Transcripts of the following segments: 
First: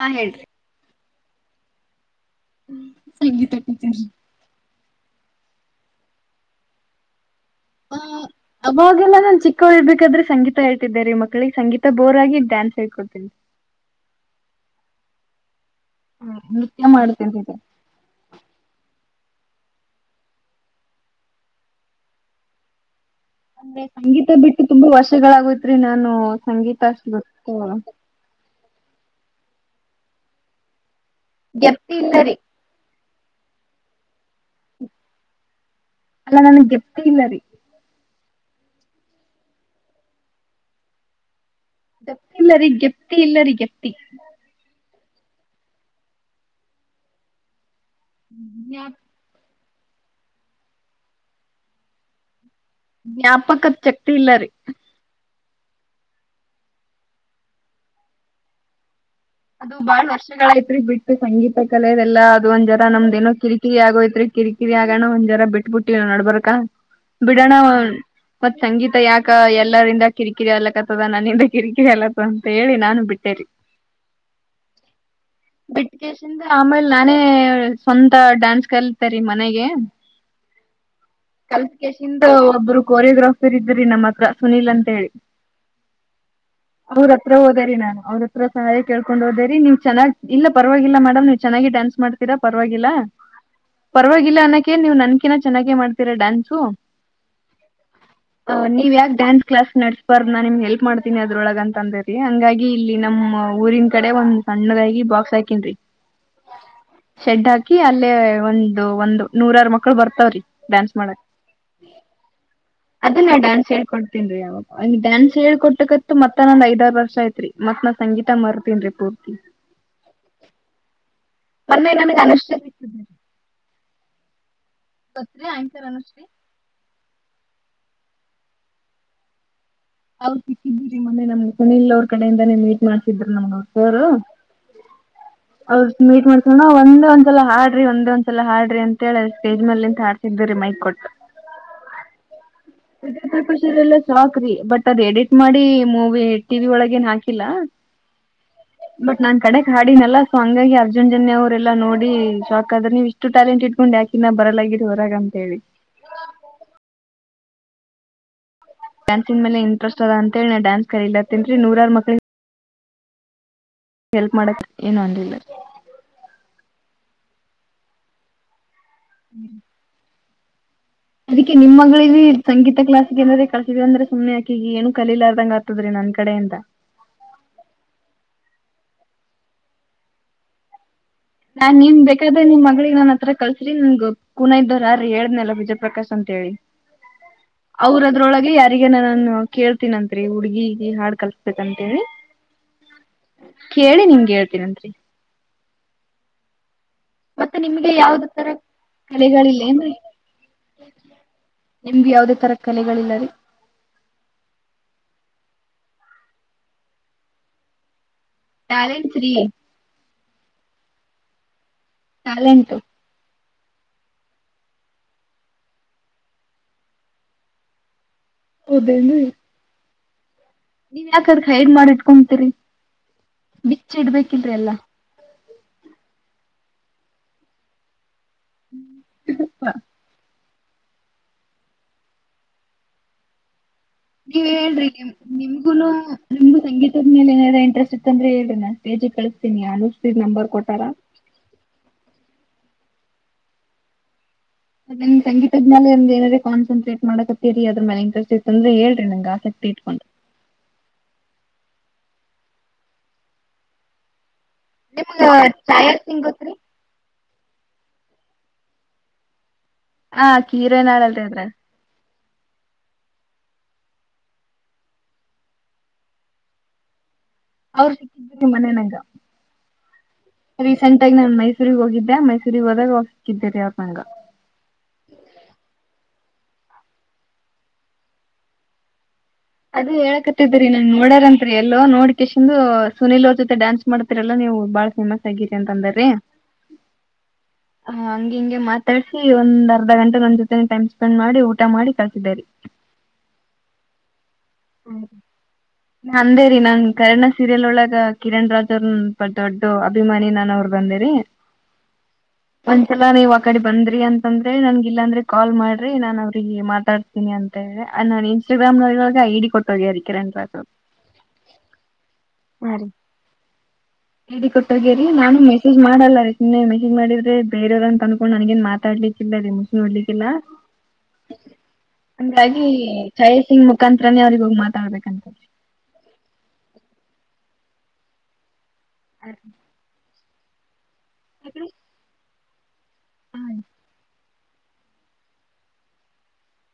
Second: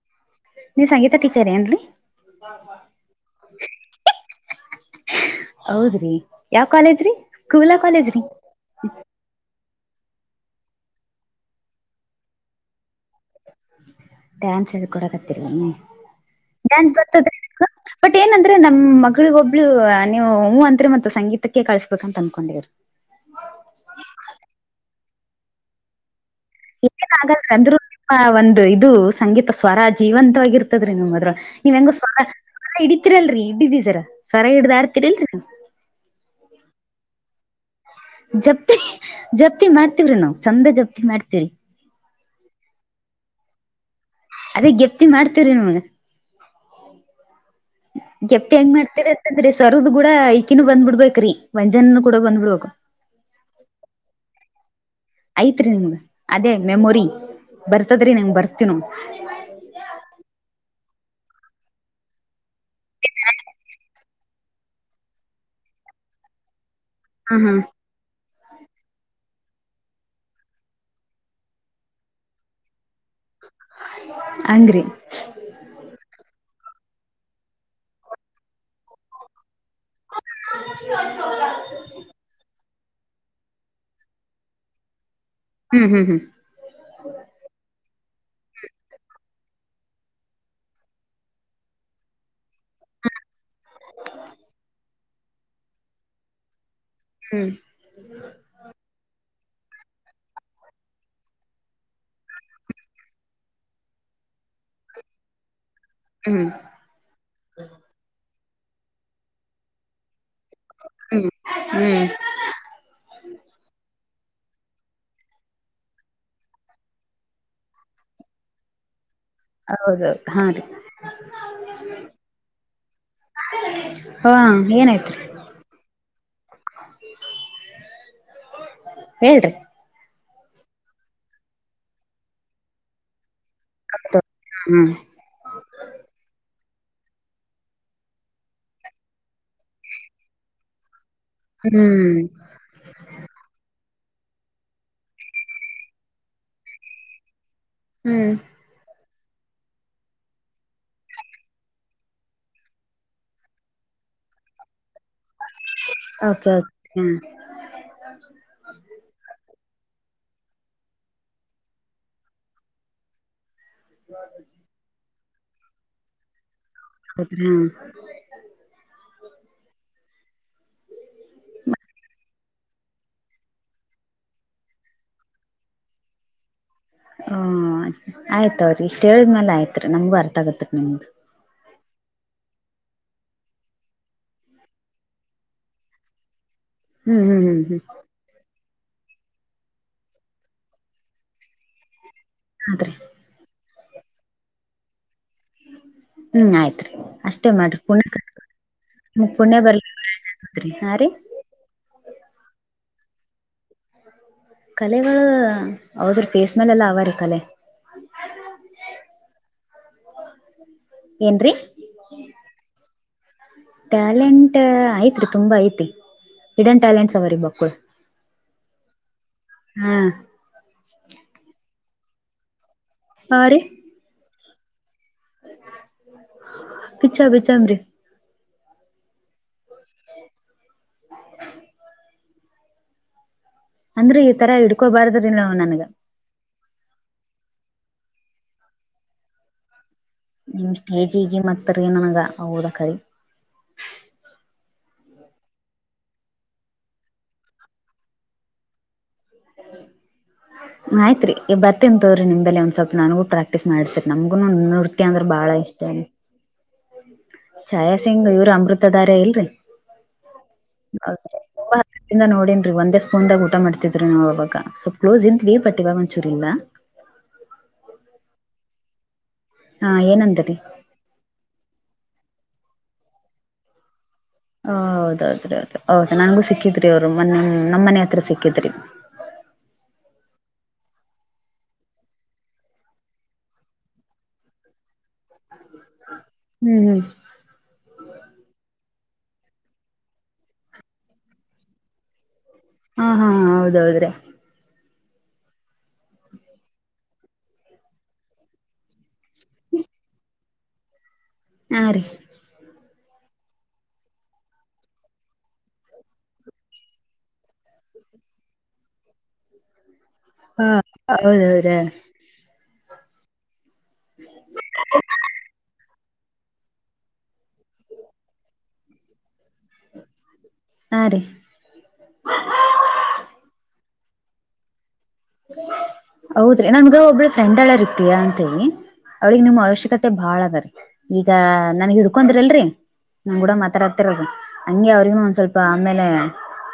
ಹಾ ಹೇಳ್ರಿ [unintelligible] ನೀ ಸಂಗೀತ ಟೀಚರ್ ಅನುಲಿ ಸಂಗೀತ ಟೀಚರ್ [unintelligible] ಹೌದ್ರಿ ಯಾವ ಕಾಲೇಜ್ರಿ ಕೂಲ ಕಾಲೇಜ್ರಿ [unintelligible] ಅವಾಗೆಲ್ಲ ನಾ ಚಿಕ್ಕ ಹಳ್ಬೇಕಾದ್ರೆ ಸಂಗೀತ ಹೇಳ್ತಿದ ರೀ ಮಕ್ಳಿಗೆ ಸಂಗೀತ ಬೋರ್ ಆಗ ಡ್ಯಾನ್ಸ್ ಹೇಳ್ಡ್ತೀನಿ [unintelligible] ಡ್ಯಾನ್ಸ್ ಎ ಕೊಡಕತ್ತರ್ಲ ಹ ನೃತ್ಯ ಡ್ಯಾನ್ಸ್ ಬರ್ತದ ಮಾಡ್ತಿರ್ತಿದ್ದೆ [unintelligible] ಬಟ್ ಏನಂದ್ರೆ ನಮ್ಮ ಮಗಳಿಗ ಒಬ್ಳು ನೀವು ಹೂವು ಅಂದ್ರೆ ಮತ್ತ ಸಂಗೀತಕ್ಕೆ ಕಳ್ಸಬೇಕಂತ ಅಂದಕೊಂಡಿದರು [unintelligible] ಸಂಗೀತ ಬಿಟ್ಟು ತುಂಬಾ ವರ್ಷಗಳಾಗೋಯತ್ರಿ ನಾನು [unintelligible] ಏನ ಆಗಲ್ ಅಷ್ಟೊತ್ತು ಅಂದ್ರರು ಒಂದ್ ಇದು ಸಂಗೀತ ಸ್ವರ ಜೀವಂತವಾಗಿ ಇರ್ತದ್ರೀ ನಿಮದ್ರ [unintelligible] ನೀವ್ ಹೆಂಗ ಗೆಪ್ತಿ ಸ್ವರವರ ಇಲ್ಲರಿ ಹಿಡತಿರಲ್ರರಿ ಇಡಿದಿ ಸರ ಸ್ವರ ಹಿಡ್ದ ಆಡ್ತಿರಲ್ರರಿ ನೀ [unintelligible] ಅಲ್ಲಾ ನನ್ಗ್ಗೆಪ್ ಇಲ್ಲ ರೀ [unintelligible] ಜಪ್ತಿ ಜಪ್ತಿ ಮಾಡ್ತವ್ರಿ ನಾವ್ ಚಂದ ಜಪ್ತಿ ಮಾಡ್ತೀವ್ರಿ [unintelligible] ಗಪ್ತಿ ಇಲ್ಲರಿ ಗೆಪ್ತಿ ಇಲ್ಲ ರೀ ಪ್ತಿ [unintelligible] ಅದೇ ಗೆಪ್ತಿ ಮಾಡ್ತಿವಿ ರೀ ನಮಗೆ ಪ್ತಿ ಹೆಂಗ್ ಮಾಡ್ತೀರ ್ರೀ ಸರದ್ ಕೂಡ ಈಕಿನನು ಬಂದ್ಬ ಬಿಡ್ಬೇಕ್ರೀ ವಂಜನನು ಕೂಡ ಬಂದ್ಬ ಬಿಡ್ಬೇಕು ವ್ಞ್ಯಾಪಕದ ಶಕ್ತಿ ಇಲ್ಲ ರೀ ಐತ್ರಿ ನಿಮಗ ಅದೇ ಮೆಮೊರಿ ಬರ್ತದ್ರಿ ನಂಗ ಬರ್ತಿನೋ ಅದು ಬಾಳ ವರ್ಷಗಳ ಐತ್ರಿ ಬಿಟ್ಟು ಸಂಗೀತ ಕಲೆ ಅದೆಲ್ಲ ಅದು ಒಂದ್ ಜನ ನಮ್ದೇಏೋ ಕಿರಿಕಿರಿ ಆಗೋಯತ್ರಿ ಕಿರಿಕಿರಿ ಆಗೋಣ ಒಂದ್ ಜರ ಬಿಟ್ಬ ಬಿಟ್ಟಿ ನಡ್ಬರ್ಕ ಹಾ ಹಾ ಬಿಡಾನ ಮತ್ ಸಂಗೀತ ಯಾಕ ಎಲ್ಲರಿಂದ ಕಿರಿಕಿರಿ ಅಲಕತ್ತದ ನನ್ನಿಂದ ಕಿರಿಕಿರಿ ಅಲತ ಅಂತ ಹೇಳಿ ನಾನು ಬಿಟ್ಟೇರಿ ಅಂಗ್ರೆ ಬಿಟ್ಟಕೇಶಿಂದ ಆಮೇಲೆ ನಾನೇ ಸ್ವಂತ ಡಾನ್ಸ್ ಕಲತರಿೀ ಮನೆಗೆ ಹ ಇಂತ ಒಬ್ಬರು ಕೊರಿಯೋಗ್ರಾಫರ್ ಇದ್ರಿ ನಮ್ಮ ಹತ್ರ ಸುನೀಲ್ ಅಂತ ಹೇಳಿ ಹ್ಮ್ ಹ್ಮ್ ಹ್ಮ್ ಅವ್ರ ಹತ್ರ ಹೋದಾರಿ ನಾನು ಅವ್ರ ಹತ್ರ ಸಹಾಯ ಕೇಳ್ಕೊಂಡ್ ಹೋದೇರಿ ನೀವ್ ಚೆನ್ನ್ ಇಲ್ಲ ಪರವಾಗಿಲ್ಲ ಮೇಡಮ್ ನೀವ್ ಚೆನ್ನಾಗಿ ಡ್ಯಾನ್ಸ್ ಮಾಡ್ತೀರಾ ಪರವಾಗಿಲ್ಲ ಪರವಾಗಿಲ್ಲ ಅನ್ನಕೆ ನೀವು ನನ್ಕಿನ ಚೆನ್ನಾಗೆ ಮಾಡ್ತೀರಾ ಡ್ಯಾನ್ಸು ಹ್ಮ್ ನೀವ್ ಯಾಕ್ ಡ್ಯಾನ್ಸ್ ಕ್ಲಾಸ್ ನಡ್ಸ್ಬಾರ್ದ ನಾನ ನಿಮಗ ಹೆಲ್ಪ್ ಮಾಡ್ತೀನಿ ಅದ್ರೊಳಗ ಅಂತ ಅಂದ್ರ ರಿ ಹಂಗಾಗಿ ಇಲ್ಲಿ ನಮ್ಮ್ ಊರಿನ್ ಕಡೆ ಒಂದ್ ಸಣ್ಣದಾಗಿ ಬಾಕ್ಸ್ ಹಾಕಿನ ರಿ ಹ್ಮ್ ಶೆಡ್ ಹಾಕಿ ಅಲ್ಲೇ ಒಂದು ಒಂದು ನೂರಾರ ಮಕ್ಳು ಬರ್ತವ್ರಿ ಡಾನ್ಸ್ ಮಾಡಕ್ ಹ್ಮ್ ಅದನೆ ಡಾನ್ಸ್ ಹೇಳ್ಕೊಡತೀನಿರಿ ಅವ್ರ್ ಡ್ಯಾನ್ಸ್ ಹೇಳ್ಕೊಟ್ಟಕತ್ ಮತ್ತ ನಾನ ಐದಾರು ವರ್ಷ ಆಯತ್ರಿ ಮತ್ ನಾ ಸಂಗೀತ ಮರ್ತನ್ ರಿ ಪೂರ್ತಿ ಹೌದೌದು ಹಾ ರೀ ಮೊನ್ನೆ ನನ್ಗೆ ಅನಷ್ಟ ಸಿ ಹಾ ಏನಾಯ್ತು ಪತ್ರಿ ಆಯಂಕರ್ ಅನುಶ್ರೀ ಹೇಳ್ರಿ ಅವ್ ಸಿಕ್ಕಿದ್ದೀರಿ ಮೊನ್ನೆ ನಮ್ಗೆ ಸುನಿಲ್ ಅವ್ರ ಕಡೆಯಿಂದಾನೇ ಮೀಟ್ ಮಾಡ್ಸಿದ್ರ ನಮ್ಗ ಅವರ ಸರು ಹೌ ಅವ್ರ ಮೀಟ್ ಮಾಡ್ಸೋಣ ಒಂದೆ ಒಂದ್ಸಲ ಹಾಡ್ರಿ ಒಂದೆ ಒಂದ್ಸಲ ಹಾಡ್ರಿ ಅಂತ ಹೇಳ ಅ ಸ್ಟೇಜ್ ಮ್ಯಾಲಿ ನಿಂತ ಹಾಡ್ಸಿ ಸಿದರಿ ಮೈಕ್ ಕೊಟ್ ಹ್ಮ್ ಪ್ರಪಷರೆಲ್ಲ ಸಾಕ್ರಿ ಬಟ್ ಮದ್ ಎಡಿಟ್ ಮಾಡಿ ಮೂವಿ ಟಿವಿ ಒಳಗೇನ್ ಹಾಕಿಲ್ಲ ಹ್ಮ್ ಬಟ್ ನಾನ್ ಕಡೆಗೆ ಹಾಡಿನಲ್ಲ ಸೊ ಹಂಗಾಗಿ ಅರ್ಜುನ್ ಜನ್ಯ ಅವ್ರೆಲ್ಲಾ ನೋಡಿ ಶಾಕ್ ಆದ್ರ ನೀವು ಇಷ್ಟ ಟು ಟ್ಯಾಲೆಂಟ್ ಇಟ್ಕೊಂಡು ಯಾಕಿ ಬರಲಾಗಿರಿ ಹೊರಗ ಅಂತ ಹೇಳಿ ಓಕೆ ಓಕೆ ಹ್ಮು ಹ ಡಾನ್ಸಿನ ಮೇಲೆ ಇಟ್ರಸ್ಟ ಅಂತ ಹೇಳಿ ಡ್ಯಾನ್ಸ್ ಕಲಿಲಾಕತಿನ್ರಿ ನೂರಾರ ಮಕ್ಳಿಗೆ ಹೆಲ್ಪ್ ಮಾಡತ್ ಏನು ಅಂದಿಲ್ಲ ಹತ್ ಹಾ ಹ್ಮ ಅದಕ್ಕೆ ನಿಮ್ಮ ಮಗಳಿಗೆ ಏನಾರ ಸಂಗೀತ ಕ್ಲಸ್ ಏನಾರ ಕಳಸಿದಿ ಅಂದ್ರ ಸುಮ್ನೆ ಅಕಿಗ ಈ ಏನು ಕಲಿಲ್ಲಾರದಂಗ ದ್ರಿ ನನ್ ಕಡೆ ಎಂತ ಹ ಆಯ್ತ ಅವ್ರಿ ಇಷ್ಟ ಹೇಳಿದ್ಮೇಲ ಆಯ್ತ್ ರೀ ನಮ್ಗು ಅರ್ಥ ಆಗತ್ತ ನಮ್ದು ನಾನ್ ನಿಮ್ ಬೇಕಾದ್ರೆ ನಿಮ ಮಗಳಿಗೆ ನಾನ್ ಹತ್ರ ಕಳಸ್ರಿ ನಿನ್ ಗೊ ಕುನ ಇದ್ದರ್ ಆರ ರಿ ಹೇಳಿದ್ನಲ ವಿಜಯಪ್ರಕಾಶ್ ಅಂತ ಹೇಳಿ ಹ್ಮ್ ಹ್ಮ್ ಹ್ಮ್ ಹ್ಮ್ ಅವ್ರ ಅದ್ರೊಳಗೆ ಯಾರಿಗ ನನ್ ಕೇಳ್ತೀನಂತರಿ ಹುಡ್ಗಿಗೆ ಹಾಡ್ ಕಲ್ಸ್ಬೇಕಂತಿ ಅ ರಿ ಕೇಳಿ ನಿಮಗೆ ಹೇಳ್ತೀನಂತ್ರಿ ಹ್ಮ್ ಆಯ್ತ್ರಿ ಅಷ್ಟೇ ಮತ್ತೆ ಮಾಡ್ರಿ ನಿಮ್ಗೆ ಯಾವ್ದ ತರ ಪುಣ ಪುಣ್ಯ ಕಲೆಗಳಿಲ್ಲ ಏನ್ರಿ ಬರ್ತ್ರಿ ಹಾ ರೀ ನಿಮ್ಗೆ ಯಾವದೇ ತರ ಕಲೆಗಳಿಲ್ಲ ರೀ ಕಲೆಗಳು ಹದ್ರ ಪೇಸ್ ಮೇಲೆೆಲ್ಲ ಅವರಿ ಕಲೆ ಟ್ಯಾಲೆಂಟ್ ಫ್ರೀ ಏನ್ರಿ ಟ್ಯಾಲೆಂಟು ಟ್ಯಾಲೆಂಟ್ ಐತ್ರಿ ತುಂಬಾ ಐತಿ ಹಿಡನ್ ಟ್ಯಾಲೆಂಟ್ಸ್ ಅವ್ರೀ ಬಕ್ಕಳು ಹೌದೇನು ಹ್ಮ ನೀವ್ ಯಾಕಾದ್ರ ಸ್ಲಡ ಮಾಡಿ ಇಟ್ಕೊಂತೀರಿ ಆ ರಿ ಿ ಇಡ್ಬೇಕಲ್ರಿ ಎಲ್ಲಾ ಪಛ ಬ ಚಾಮ್ರರಿ ಹ [inaudible] ಅಂದ್ರ ಈ ನೀವ್ ತರ ಹೇಳ್ರಿ ಹಿಡ್ಕೋಬಾರ್ದ್ರಿ ನಾವ್ ನನ್ಗ ನಿಮಗುನು ನಿಮ್ಗೂ ಸಂಗೀತದ ಮೇಲೆ ಏನಾರ ಇಂಟ್ರೆಸ್ಟ್ ಇತ್ ಅಂದ್ರ ಹೇಳಿರಿರಿ ಸ್ಟೇಜಿಗೆ ಕಳಿಸಸ್ತೀನಿ ಹಾಡು ನಿಮ್ ಸ್ಟೇಜ್ ಈಗ ಮತ್ರಿ ನನ್ಗ ಹದಕರಿ ನನ್ ಸಂಗೀತದ ಮೇಲೆ ಒ್ರ ಏನಾದ ಕನ್ಸಟ್ರೇಟ್ ಮಾಡಕತ್ತೀರಿ ಅದ್ರ ಮೇಲೆ ಇಂಟ್ರೆಸಟ ಇತ್ತು ಅಂದ್ರ ಹೇಳಿ ನಂಗೆ ಆಸಕ್ತಿ ಇಟ್ಕೊಂಡು ಆಯ್ತ್ರಿ ಈ ಬರ್ತನ ತೋರಿ ನಿಮ್ ಬಲ್ಲೆ ನ ಒಂದ್ ಸ್ವಲ್ಪ ನನ್ಗೂ ಪ್ರಾಕ್ಟೀಸ್ ಮಾಡ್ಸರ್ ನಮಗುನೂ ನೃತ್ಯ ನಿಮ್ಗ ಅಂದ್ರೆ ಬಾಳ ಇಷ್ಟ ಛಾಯಾ ಸಿಂಗ್ ಗೊತ್ತ್ರಿ? ಛಾಯಾ ಸಿಂಗ್ ಇವ್ರ ಅಮೃತಧಾರ ಇಲ್ರಿ ಹ ಕೀರ ನಾಳಲ್ ಅದ್ರಗ್ ಅಂದ ನೋಡನ್ರಿ ಒಂದೇ ಸ್ಪೂನ್ದಾಗ ಊಟ ಮಾಡ್ತಿದ್ರಿ ನಾವು ಅವಾಗ ಸ್ವಲ್ ಕಲೋಸ್ ಇಂತ ವೀ ಪಟ್ಟಿವ ಮಂಚೂರಿ ಇಲ್ಲ ಅವ್ರು ನಿ ಮನೆನಂಗ ಹಾ ಏನಂದ್ರ ರಿ ರೀಸೆಂಟ್ ಆಗಿ ನನ್ ಮೈಸೂರಿಗೆ ಹೋಗಿದ್ದೆ ಮೈಸೂರಿಗೆ ಹೋದಾಗ ಅವ್ರು ಸಿಕ್ಕಿದ್ದೇರಿ ಅವ್ರು ನಂಗ ಹ ಹೌದೌದ್ರಿ ಹೌದ ಹೌದ್ ನನ್ಗೂ ಸಿಕ್ಕಿದ್ರಿ ಅವ್ರು ನಮ್ಮನೆ ಹತ್ರ ಸಿಕ್ಕಿದ್ರಿ ಅದ ಹೇಳಕತ್ತಿದರಿ ನನ್ ನೋಡ್ಯಾರಂತ್ರಿ ಎಲ್ಲೋ ನೋಡ್ಕೇಶಂದು ಸುನಿಲಅವ್ರು ಜೊತೆ ಡಾನ್ಸ್ ಮಾಡ್ತೀರಲ್ಲ ನೀವು ಬಾಳ್ ಫೇಮಸ್ ಆಗಿರಿ ಅಂತ ಅಂದರಿ ಹ ಹ ಹಂಗಿ ಹಿಂಗೆ ಮಾತಾಡ್ಸಿ ಒಂದ ಅರ್ಧ ಗಂಟೆ ನನ್ ಜೊತೆ ಟೈಮ್ ಸ್ಪೆಂಡ್ ಮಾಡಿ ಊಟ ಮಾಡಿ ಕಳ್ಸಿದರಿ ಹಾ ಹಾ ಹೌದೌದ್ರೀ [inaudible] ಅಂದೇ ರೀ ನನ್ ಕರ್ಣ ಸೀರಿಯಲ್ ಒಳಗ ಕಿರಣ್ ರಾಜ್ ಅವ್ರು ದೊಡ್ಡ ಅಭಿಮಾನಿ ನಾನ ಅವ್ರು ಬಂದಿರಿ ಹಾ ರೀ ಒಂದ ಸಲ ನೀವ್ ಆ ಕಡೆ ಬಂದ್ರಿ ಅಂತಂದ್ರೆ ನನ್ ಇಲ್ಲಾಂದ್ರೆ ಕಾಲ್ ಮಾಡ್ರಿ ನಾನ್ ಅವ್ರಿಗೆ ಮಾತಾಡ್ ತಿನಿ ಅಂತಿ ನು ಇನ್ಸ್ಟಾಗ್ರಾಮ್ಳ ಒಳಗೆ ಡಿ ಕೊಟ್ಟೋಗ್ಯಾರಿ ಕಿರಣ ಸರ್ ಹಾ ಹೌದೌದಾ ಹೇಳ್ರಿ ಹಾ ರೀ ಐಡಿ ಕೊಟ್ಟೋಗೇರಿ ನಾನು ಮೆಸೇಜ್ ಮಾಡಲ್ಲ ರ ಇನ್ನೆ ಮೆಸೇಜ್ ಮಾಡಿದ್ರೆ ಬೇರೆಯವ್ರ ಅಂತ ಅನ್ಕೊಂಡು ನನ್ಗೇನ್ ಮಾತಾಡ್ಲಿಕ್ಕಿಲ್ಲ ರದೆ ಮ ಮುಸ ನೋಡ್ಲಿಕ್ಕಿಲ್ಲ ಹಾಂ ರೀ ಹಂಗಾಗಿ ಛಾಯಾ ಸಿಂಗ್ ಮುಖಾಂಂತರನೇ ಅವ್ರಿಗೆ ಹೋಗಿ ಮಾತಾಡ್ಬೇಕಂತ ಹೌದ್ರಿ ನನ್ಗೆ ಒಬ್ಬಳ ಫ್ರೆಂಡ್ ಅಳ ರಿ ಪ್ರಿಯಾ ಅಂತ ಹೇಳಿ ಅವಳಿಗೆ ನಿಮ ಅವಶ್ಯಕತೆ ಬಾಳದರಿ ಈಗ ನನಗ ಹಿಡ್ಕೊಂಡ. ದಲ್ರಿ ನಮ್ ಕೂಡ ಮಾತಾಡ ಕತ್ತರ್ ಹಂಗೆ ಅವ್ರಿಗ ಒಂದ್ ಸ್ವಲ್ಪ ಆಮೇಲೆ.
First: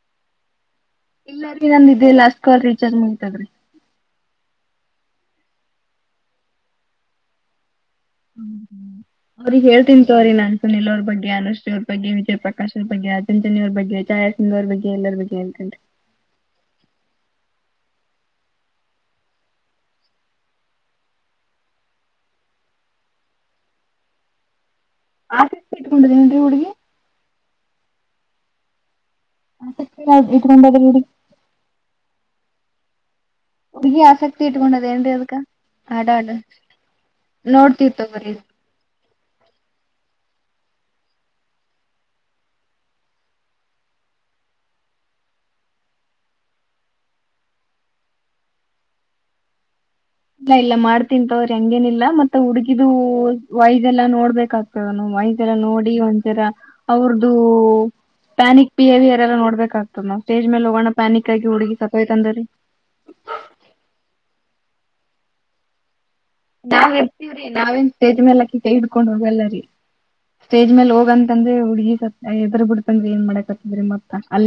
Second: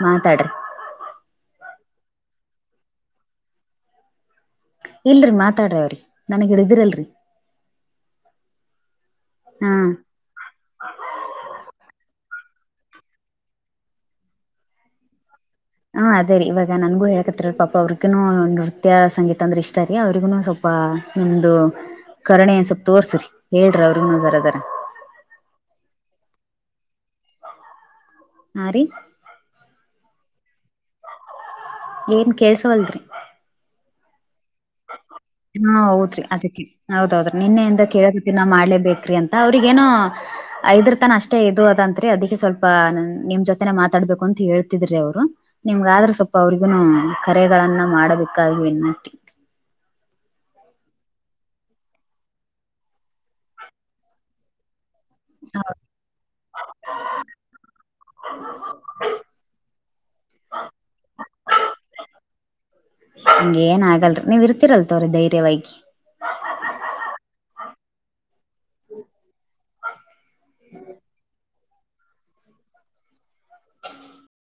ಮಾತಾಡ್ರಿ. ಎಲ್ಲರಿ ನಂದ ಇದೇ ಲಾಸ್ಟ್ ಕಲ್ ರೀಚಾರ್ಜ್ ಮುಗೀತಾದ್ರಿ. ಇಲ್ರಿ ಮಾತಾಡ್ರಾ ಅವ್ರಿಗೆ ನನಗ ಹೇಳಿದರಲ್ರಿ. ಹ್ಮ ಅವ್ರಿಗೆ ಹಾ ಹೇಳ್ತನ್. ಸ್ಟೋರಿ ನನ್ ಸುನಿಲ್ ಅವ್ರ ಬಗ್ಗೆ ಅನುಶ್ರೀ ಅವರ ಬಗ್ಗೆ ವಿಜಯಪ್ರಕಶ್ಅವರ ಬಗ್ಗೆ ಅರ್ಜುನ ಜನ್ಯ ಅವರ ಬಗ್ಗೆ ಚಾಯಸಿಂಗ್. ಇನ್ನವ್ರ ಬಗ್ಗೆ ಎಲ್ಲರ ಬಗ್ಗೆ ಹೇಳತಿನ್ರಿ. ಹ್ಮ ಅದೇ ರೀ ಇವಾಗ ನನ್ಗು ಹ ಹೇಳಕತ್ರಿರಿ ಪಾಪ ಅವ್ರಿಗೂ ನೃತ್ಯ ಸಂಗೀತ ಅಂದ್ರೆ ಇಷ್ಟ ರೀ ಅವ್ರಿಗೂನು ಸ್ವಲ್ಪ. ಪ್ಪ ನಿಮ್ದು ಕರುಣೆ ಸ್ವಲ್ಪ್ ತೋರ್ಸ್ರಿ ಹೇಳ್ರಿ ಅವ್ರಿಗ್ ನ ಜರದರ. ಆಸೀ ಇಟ್ಕೊಂಡದೇನನ್ ರೀ ಹುಡುಗಿ. ಹ ರೀ. [unintelligible] ಏನ್ ಕೇಸವಲದ್ರಿ. ಉ ಆ [unintelligible] ಹಾ ಹೌದ್ರಿ ಅದಕ್ಕೆ ಹೌದೌದ್ರಿ ನಿನ್ನೆೆಯಿಂದ ನೋಡ್ತೀವ್ ಕೇಳದ್ ತಗೋರಿ. ತಿನ್ನಾ ಮಾಡ್ಲೇಬೇಕ್ರಿ ಅಂತ್. ಅವ್ರಿಗೇನೋ. ಐದ್ರತನ ಅಷ್ಟೇ ಎದ್ದು ಹೋದಂತ್ರಿ ಅದಕ್ಕೆ ಸ್ವಲ್ಪ ನಿಮ್ ಜೊತೆನೆ ಮಾತಾಡ್ಬೇಕು ಅಂತ ಹೇಳ್ತಿದ್ರಿ ಅವ್ರು. ನಿಮ್ಗಾದ್ರೆ ಸ್ವಲ್ಪ ಅವ್ರಿಗುನು ಕರೆಗಳನ್ನ ಮಾಡಬೇಕಾಗಿ ವಿನಂತಿ. ಇಲ್ಲ ಇಲ್ಲ ಮಾಡ್ತಿಂತವ್ರಿ ಹಂಗೇನಿಲ್ಲ ಮತ್ತೆ ಹುಡುಗಿದು ವಯ್ಸೂ ಎಲ್ಲಾ ನೋಡ್ಬೇಕಾಗ್ತದಲ. [unintelligible] ಎಲ್ಲಾ ನೋಡಿ ಒಂಥರ ಅವ್ರ್ದು. ಪ್ಯಾನಿಕ್ ಬಿಹೇವಿಯರ್ ಎಲ್ಲ ನೋಡ್ಬೇಕಾಗ್ತದೆ ನಾ ಸ್ಟೇಜ್ ಮೇಲ್ ಹೋಗಣ ಪ್ಯಾನಿಕ್ ಹುಡುಗಿ ಸಾಯ್ ತ ಅಂದರಿ. ಹಂಗ್ ಏನ್ ಆಗಲ್ರಿ ನೀವ್ ಇರ್ತಿರ್ ಅಲ್ಲ್ರೀ ಧೈರ್ಯವಾಗಿ. ನಾವ್ ಇರ್ತಿವ್ರೀ ನಾವೇನ್ ಸ್ಟೇಜ್ ಮೇಲೆ. ಕೈ ಇಡ್ಕೊಂಡ್ ಹೋಗಲ್ಲ ರೀ ಸ್ಟೇಜ್ ಮೇಲ್ ಹೋಗಂತಂದ್ರೆ ಹುಡುಗಿ ಸ್ವಲ್ಪ ಎದ್ರೂ ಬಿಡ್ತಳ್ ರೀ ಏನ್ ಮಾಡಕ್. ಮತ್ತ ಅ [unintelligible]